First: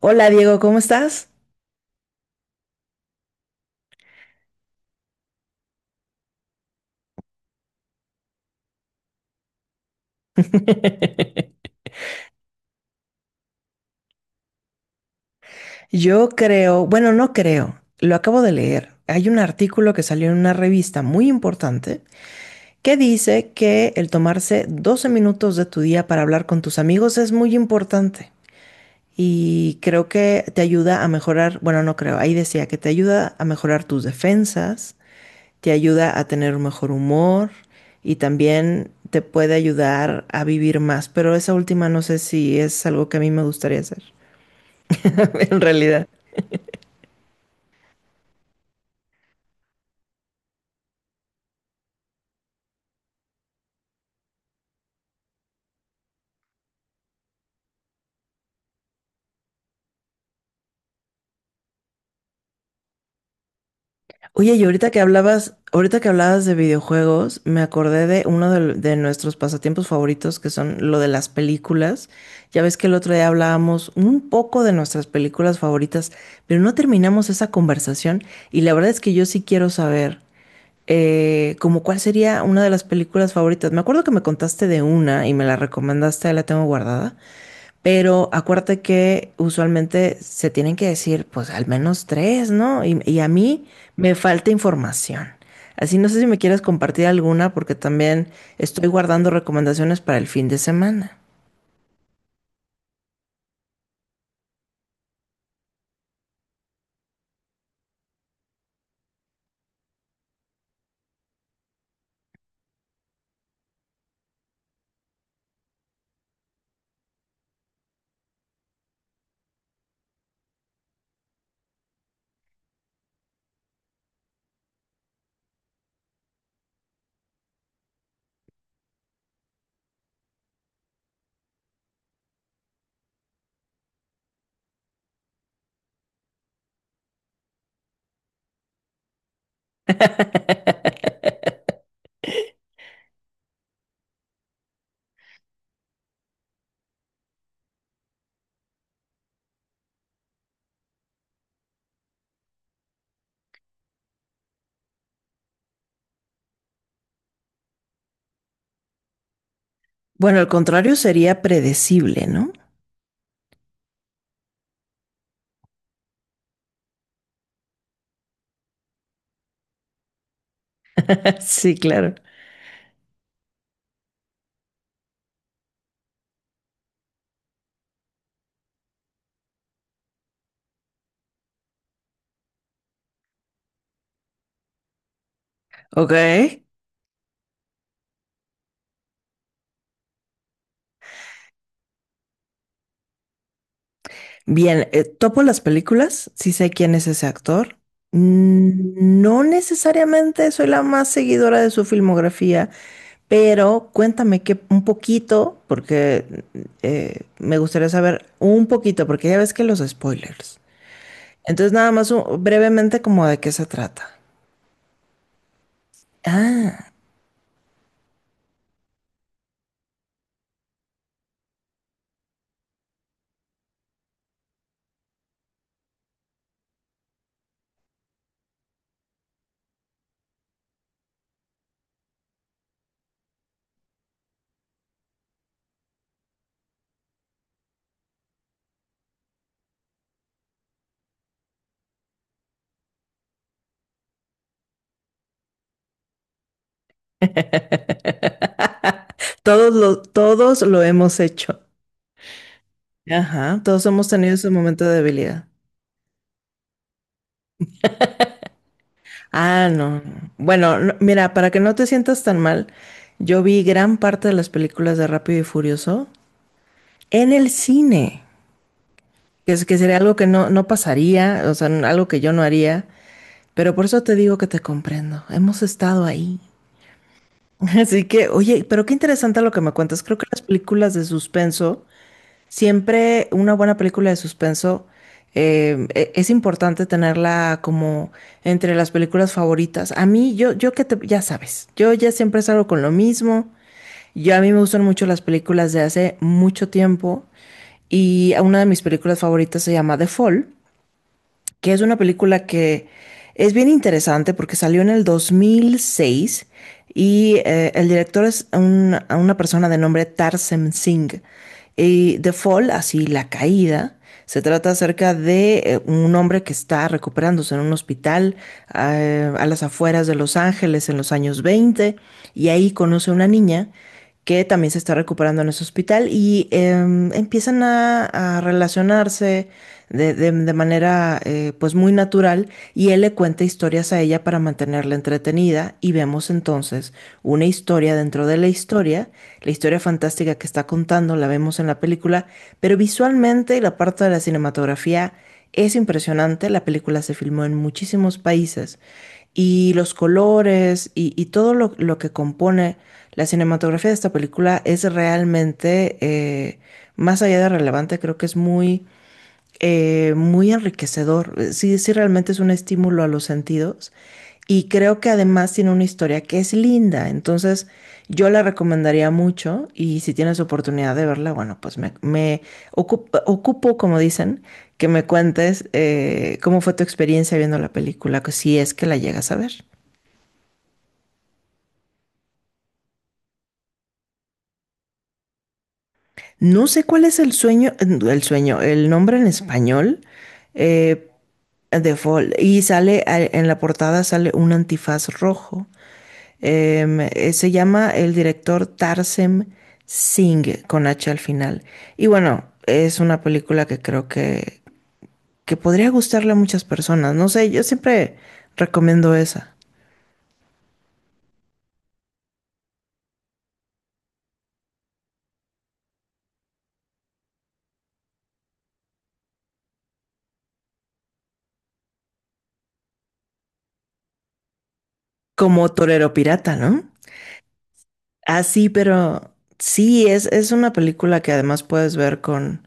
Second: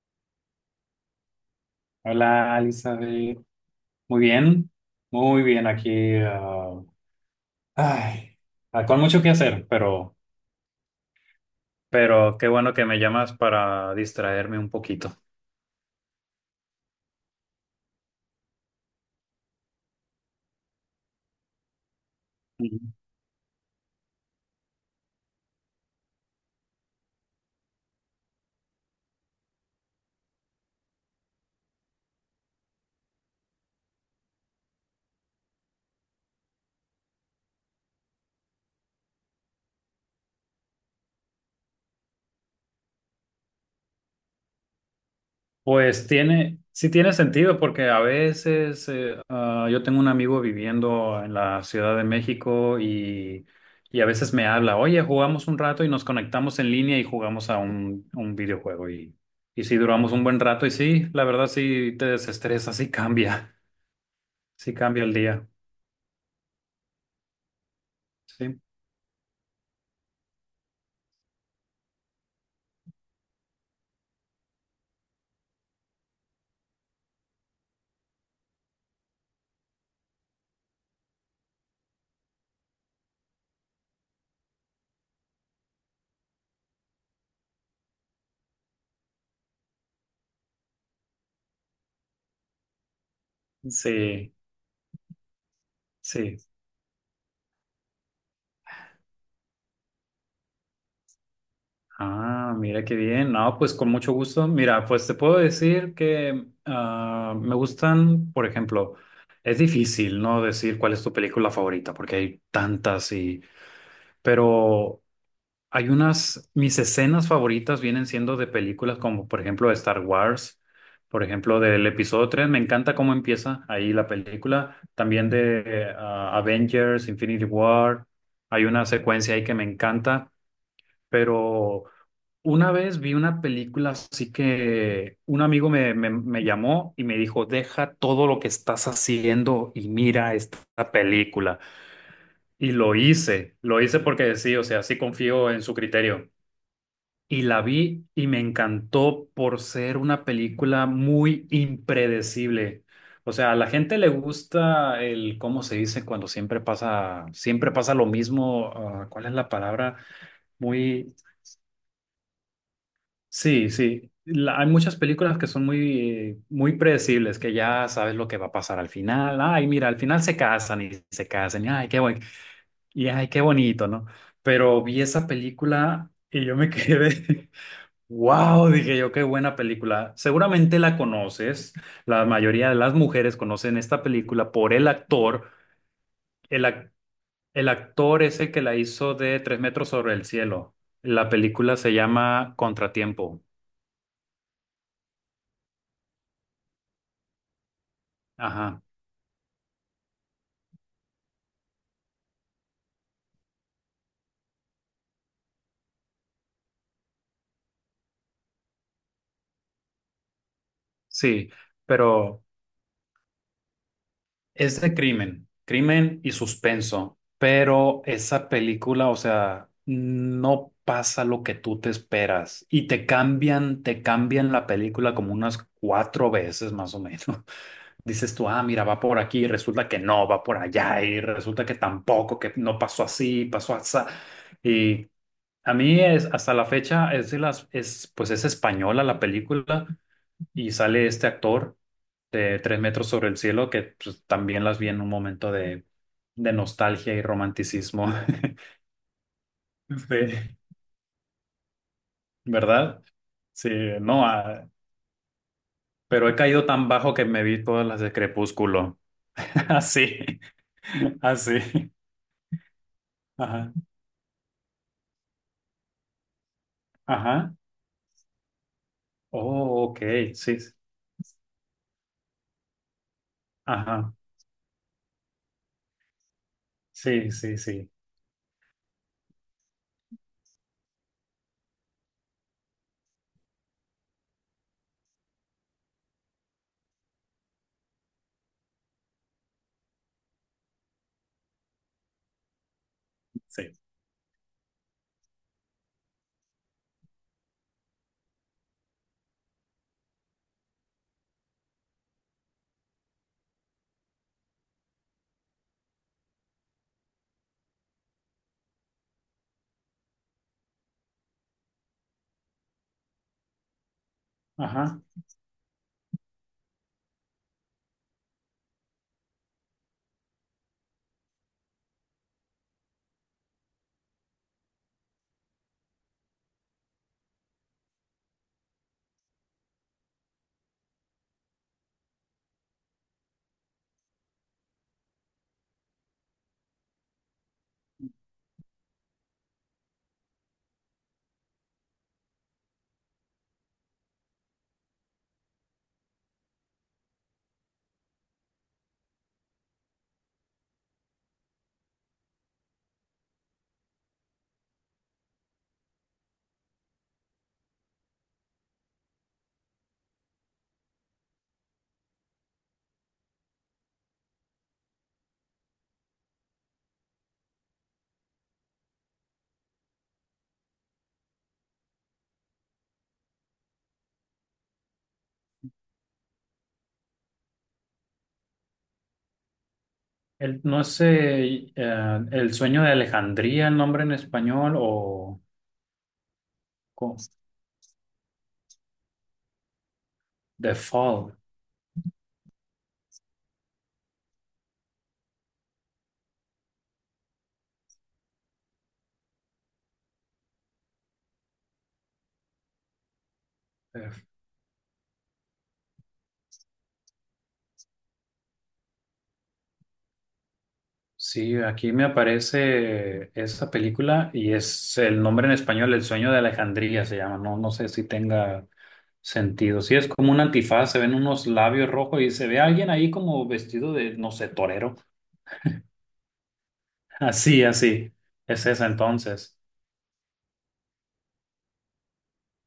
Hola Diego, ¿cómo estás? Hola, Elizabeth. Muy bien, muy bien aquí. Ay, con mucho que hacer, pero, pero qué bueno que me llamas para distraerme un poquito. Yo creo, bueno, no creo, lo acabo de leer. Hay un artículo que salió en una revista muy importante Ujú. que dice que el tomarse 12 minutos de tu día para hablar con tus amigos es muy importante y creo que te ayuda a mejorar, bueno, no creo, ahí decía que te ayuda a mejorar tus defensas, te ayuda a tener un mejor humor y también te puede ayudar a vivir más, pero esa última no sé si es algo que a mí me gustaría hacer. En realidad. Pues tiene, sí tiene sentido porque a veces yo tengo un amigo viviendo en la Ciudad de México y a veces me habla. Oye, jugamos un rato y nos conectamos en línea y jugamos a un videojuego, y sí duramos un buen rato y sí, la verdad sí te desestresa, sí cambia. Oye, y Sí, cambia el día. Ahorita que hablabas de videojuegos, me acordé de uno Sí, de, de nuestros pasatiempos favoritos, que son lo de las películas. Ya ves que el otro día hablábamos un poco de nuestras películas favoritas, pero no terminamos esa conversación y la verdad es que yo sí quiero saber como cuál sería una de las películas favoritas. Me acuerdo que me contaste de una y me la recomendaste, ahí la tengo guardada. Pero acuérdate que usualmente se tienen que decir, pues al menos tres, ¿no? Y a mí me sí, falta información. Así no sé si sí. me quieres compartir alguna porque también estoy guardando recomendaciones para el fin de semana. Ah, mira qué bien. No, pues con mucho gusto. Mira, pues te puedo decir que me gustan, por ejemplo... Es difícil, ¿no? Decir cuál es tu película favorita, porque hay tantas. Pero hay unas, mis escenas favoritas vienen siendo de películas como por ejemplo Star Wars, por ejemplo del episodio 3. Me encanta cómo empieza ahí la película, también de Avengers, Infinity War, hay una secuencia ahí que me encanta. Pero una vez vi una película así que un amigo me llamó y me dijo, deja todo lo que estás haciendo y mira esta película. Y lo hice porque sí, o sea, sí confío en su criterio. Y la vi y me encantó por ser una película muy impredecible. O sea, a la gente le gusta el, ¿cómo se dice? Cuando siempre pasa lo mismo. ¿Cuál es la palabra? Bueno, al contrario Muy, sería predecible, ¿no? sí, sí. Hay muchas películas que son muy, muy predecibles, que ya sabes lo que va a pasar al final. Ay, mira, al final se casan. Y Sí, ay, qué claro. buen, y ay, qué bonito, ¿no? Pero vi esa película y yo me quedé. Wow, dije yo, qué buena película. Seguramente la conoces. La mayoría de las mujeres conocen esta película por el actor. Ok. El, ac- el actor es el que la hizo de Tres metros sobre el cielo. La película se llama Contratiempo. Bien, topo las películas, sí sé quién es ese actor. Ajá, Mm, no necesariamente soy la más seguidora de su filmografía. Pero cuéntame que un poquito, porque me gustaría saber un poquito, porque ya ves que los spoilers. sí, Entonces nada más pero brevemente como de qué se trata. es de crimen, crimen y Ah, suspenso. Pero esa película, o sea, no pasa lo que tú te esperas y te cambian la película como unas cuatro veces más o menos. Dices tú, ah, mira, va por aquí, y resulta que no, va por allá, y resulta que tampoco, que no pasó así, pasó así. Y a mí es, hasta la fecha es de las, es, pues es española la película y sale este actor de Tres metros sobre el cielo que pues, también las vi en un momento de nostalgia y romanticismo. Sí, todos lo hemos hecho. ¿verdad? Ajá, Sí, todos hemos no, tenido ese ah, momento de debilidad. pero he caído tan bajo que me vi todas las de Crepúsculo. Ah, no, no, Así, no. Bueno, mira, para que no te así. sientas tan mal, yo vi Ajá. gran parte de las películas de Rápido y Furioso en el Ajá. cine, que Oh, sería ok, algo que no, sí. no Sí. pasaría, o sea, algo que yo no haría. Pero por eso Ajá. te digo que te comprendo. Hemos estado ahí. Sí, sí, sí, Así que, oye, pero qué interesante lo que me cuentas. Creo que las películas de suspenso, siempre una buena película de suspenso, es importante tenerla como entre las películas favoritas. A mí, yo que te, ya sabes, yo ya siempre salgo con lo mismo. sí. Yo a mí me gustan mucho las películas de hace mucho tiempo y una de mis películas favoritas se llama The Fall, que es una película que es bien interesante porque salió en el 2006 y eh, el director es una persona de nombre Tarsem Singh. Y The Fall, así la caída, se trata Ajá. acerca de un hombre que está recuperándose en un hospital a las afueras de Los Ángeles en los años 20 y ahí conoce a una niña que también se está recuperando en ese hospital y empiezan a relacionarse de manera pues muy natural y él le cuenta historias a ella para mantenerla entretenida y vemos entonces una historia dentro de la historia fantástica que está contando la vemos en la película, pero visualmente y la parte de la cinematografía es impresionante, la película se filmó en muchísimos países y los colores y todo lo que compone la cinematografía de esta película es realmente, más allá de relevante, creo que es muy muy enriquecedor. Sí, sí, realmente es un estímulo a los sentidos. Y creo que además tiene una historia que es linda. Entonces, yo la recomendaría mucho. Y si tienes oportunidad de verla, bueno, pues me ocupo, como dicen, que me cuentes cómo fue tu experiencia viendo la película, que si es que la llegas a ver. El, no sé, El sueño de Alejandría, el nombre en español, No sé cuál es co- el sueño, el nombre en español The eh, Fall. de Fall. Y sale en la portada sale un antifaz rojo. Se llama el director Tarsem Singh con H al final. Y bueno, es una película Eh, que podría gustarle a muchas personas. No sé, yo siempre recomiendo esa. Sí, aquí me aparece esa película y es el nombre en español, El sueño de Alejandría se llama. No, no sé si tenga sentido. Sí, es como un antifaz, se ven unos labios rojos y se ve alguien ahí como vestido de, no sé, torero. Como Torero Pirata, ¿no? Así, así. Es Así, esa pero entonces. sí, es una película que además puedes ver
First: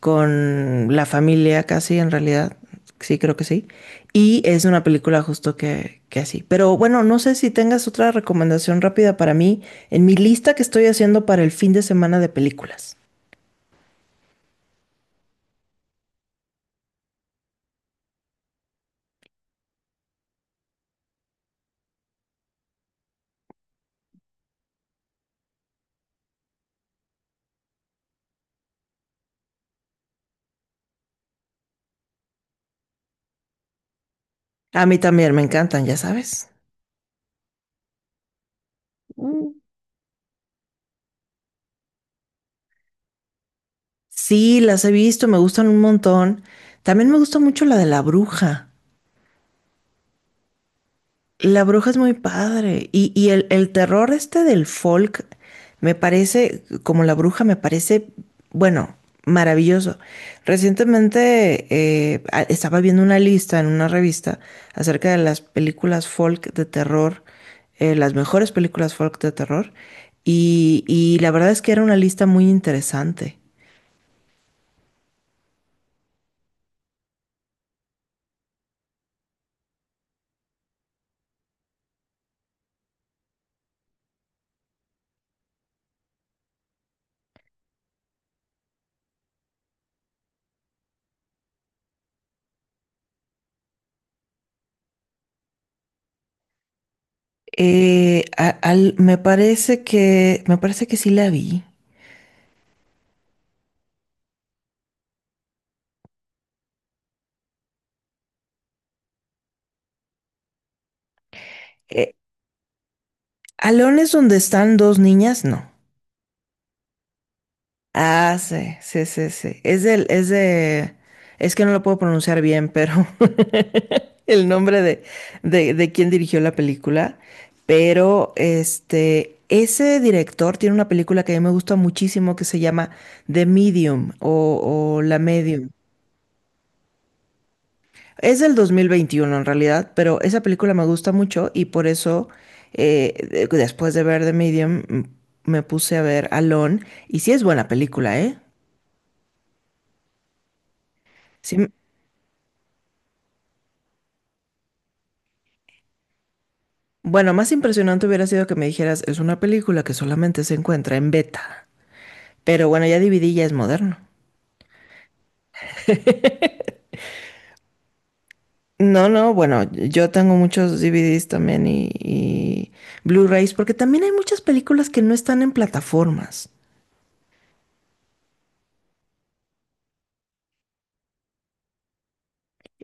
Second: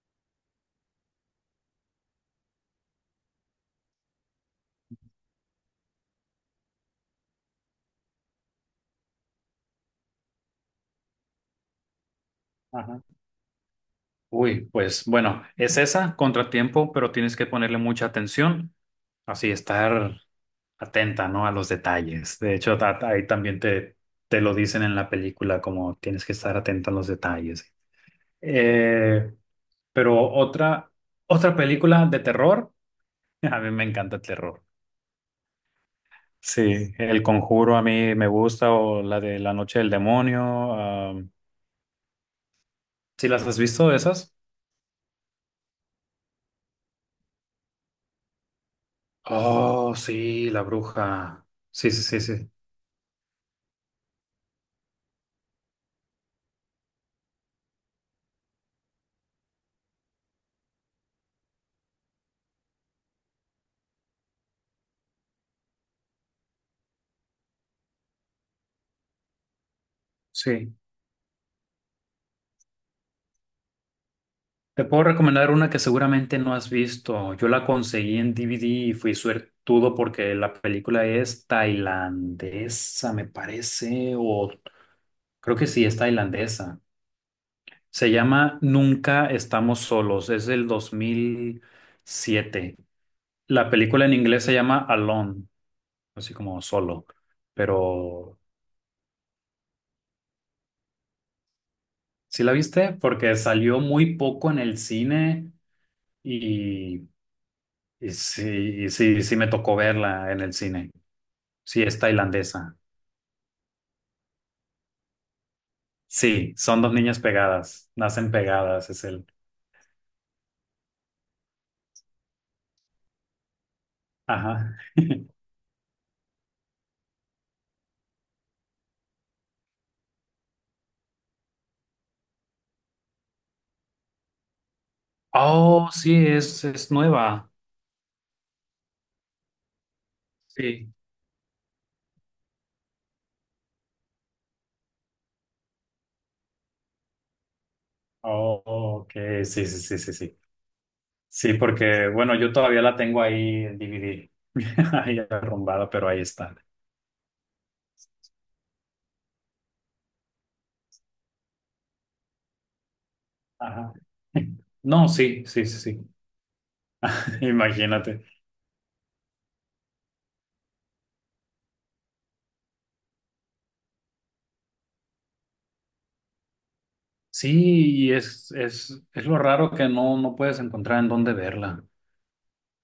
con la familia casi en realidad. Sí, creo que sí. Y es una película justo que así. Pero bueno, no sé si tengas otra recomendación rápida para mí en mi lista que estoy haciendo para el fin de semana de películas. Ajá. Uy, pues bueno, es esa, contratiempo, pero tienes que ponerle mucha atención, así estar atenta, ¿no? A los detalles. De hecho, ahí también te lo dicen en la película, como tienes que estar atenta a los detalles. Eh, pero otra, otra película de terror, a mí me encanta el terror. A mí también me encantan, ya sabes. Sí, El Conjuro a mí me gusta, o la de La Noche del Demonio. Si ¿Sí las has visto esas? Sí, las he visto, me gustan un montón. También me gusta mucho la de la bruja. Oh, sí, La Bruja. La bruja Sí, es sí, muy sí, sí. padre. Y el terror este del folk me parece, como la bruja, me parece, bueno, maravilloso. Recientemente estaba viendo una lista en una revista acerca de las películas folk de terror, las mejores películas folk de terror. Sí. Y la verdad es que era una lista muy interesante. Te puedo recomendar una que seguramente no has visto. Yo la conseguí en DVD y fui suertudo porque la película es tailandesa, me parece, o creo que sí, es tailandesa. Se llama Nunca estamos solos, es del 2007. La película en inglés se llama Alone, así como solo. Pero, Me parece me parece que sí la vi. ¿sí la viste? Porque salió muy poco en el cine y, y sí, y sí me tocó verla en el cine. Sí, es Eh, tailandesa. Alones donde están dos niñas, no. Sí, son dos niñas pegadas. Nacen Ah, sí, pegadas, es sí, el. sí, sí. Es del, es de, Es que no lo puedo pronunciar bien, pero el Ajá. nombre de quién dirigió la película. Pero este, ese director tiene una película que a mí me gusta muchísimo que se llama The Medium, o La Medium. Oh, sí, es nueva. Es del 2021 en realidad, pero esa película me Sí. gusta mucho y por eso después de ver The Medium me puse a ver Alone y sí es buena película, ¿eh? Oh, ok. Sí, sí, sí, sí, sí. Sí, Sí. porque, bueno, yo todavía la tengo ahí en DVD. Ahí arrumbada, pero ahí está. Bueno, más impresionante hubiera sido que me dijeras, es una película que solamente se encuentra en beta. Pero bueno, ya DVD ya es Ajá. moderno. No, sí, sí, sí, sí. Imagínate. No, no, bueno, yo tengo muchos DVDs también y Blu-rays, porque también hay muchas películas que no están en plataformas. Sí, y es lo raro que no, no puedes encontrar en dónde verla.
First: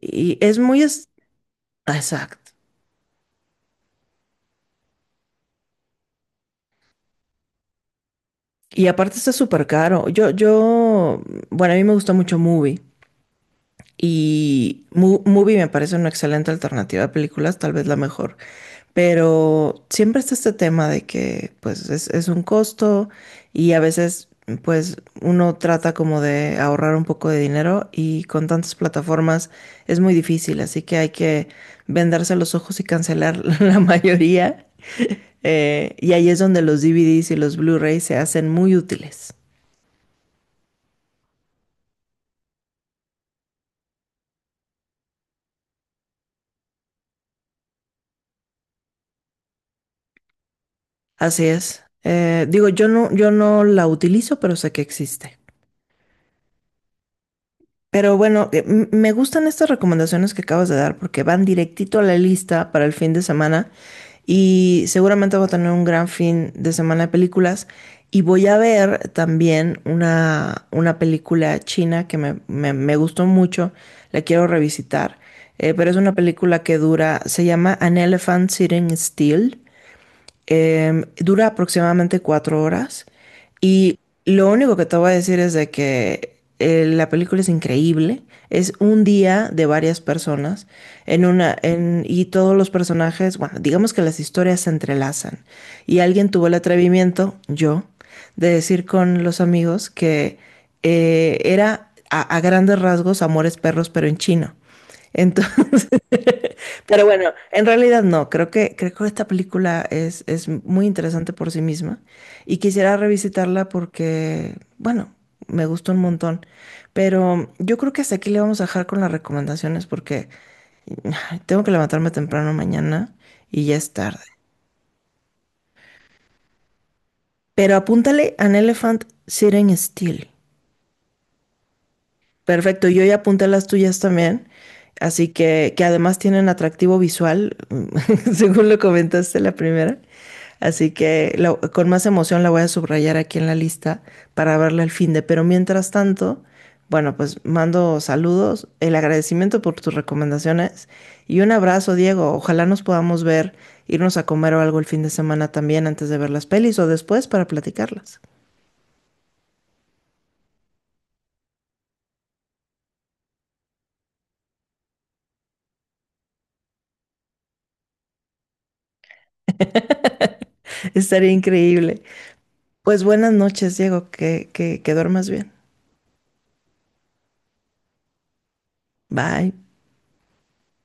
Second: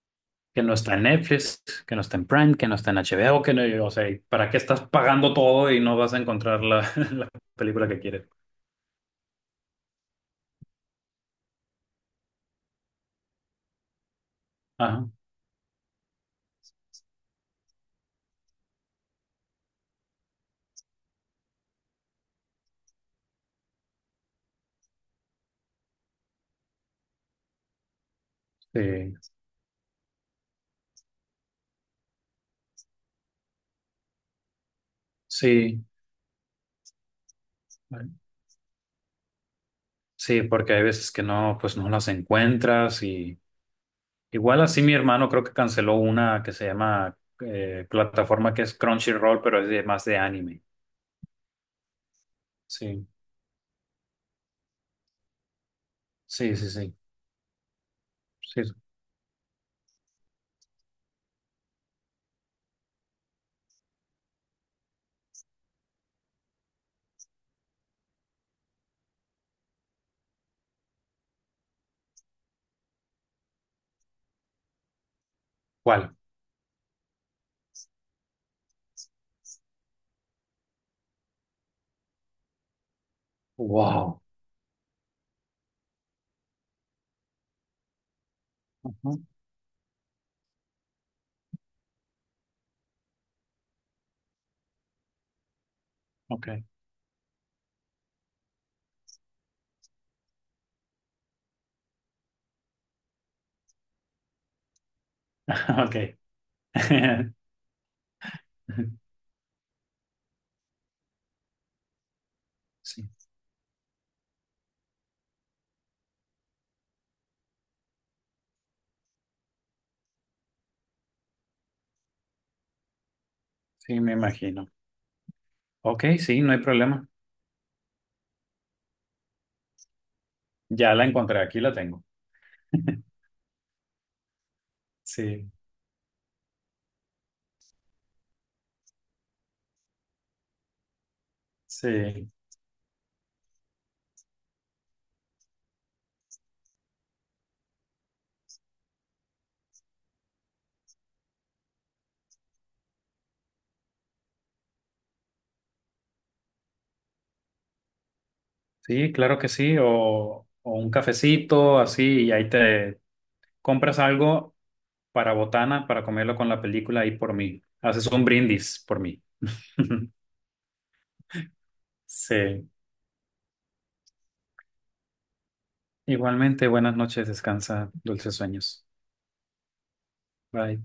Y es Que no muy... está en Netflix, que ah, no está en exacto. Prime, que no está en HBO, que no, o sea, ¿para qué estás pagando todo y no vas a encontrar la, la película que quieres? Y aparte está súper caro. Bueno, a mí me gusta mucho Movie. Y Ajá, Movie me parece una excelente alternativa a películas, tal vez la mejor. Pero siempre está este tema de que pues es un costo y a veces pues uno trata como de ahorrar un poco de dinero y con tantas sí, plataformas es muy difícil, así que hay que vendarse los ojos y cancelar la mayoría. sí, Y ahí es donde los DVDs y los Blu-rays se hacen muy útiles. sí, porque hay veces que no, pues no las encuentras. Igual así mi hermano creo que canceló una que se llama plataforma que es Crunchyroll, pero es de, más de anime. Así es. Digo, Sí, yo no la utilizo, pero sé que existe. sí, sí, sí, Pero bueno, sí. Sí. Me gustan estas recomendaciones que acabas de dar porque van directito a la lista para el fin de semana y seguramente voy a tener un gran fin de semana de películas y voy a ver también una película china que me gustó mucho, la quiero revisitar, pero es una ¿Cuál? película que dura, se llama An Elephant Sitting Still. Dura aproximadamente 4 horas y Wow. lo único que te voy a decir es de que la película es increíble. Es un Ujú. día de varias personas y todos los personajes, bueno, digamos que las historias se entrelazan y alguien tuvo Ok. el atrevimiento, yo, de decir con los amigos que era a grandes rasgos Amores Perros pero en chino. Entonces Ok. pero bueno, en realidad no, creo que esta película es muy interesante por sí misma y quisiera Sí, revisitarla porque, bueno, me gustó un montón. Pero yo creo que hasta aquí le vamos a dejar con las recomendaciones porque ay, tengo que levantarme temprano mañana y ya es sí, me tarde. imagino. Ok, sí, no hay problema. Pero apúntale An Elephant Sitting Still. Ya la encontré, aquí la tengo. Perfecto, yo ya apunté las tuyas también, así Sí, que además tienen atractivo visual, según lo comentaste la primera. Así que con más sí, emoción la voy a subrayar aquí en la lista para verla al fin de. Pero mientras tanto, bueno, pues mando saludos, el agradecimiento por tus recomendaciones y un abrazo, Diego. Ojalá nos podamos ver, irnos a comer o algo el fin de semana también antes de ver las pelis o después para platicarlas. sí, claro que sí. O un cafecito así y ahí te compras algo para botana, para comerlo con la película y por mí. Haces un brindis por mí. Estaría increíble. Sí. Pues buenas noches, Diego, que duermas bien. Igualmente, buenas noches, descansa, dulces sueños. Bye. Bye.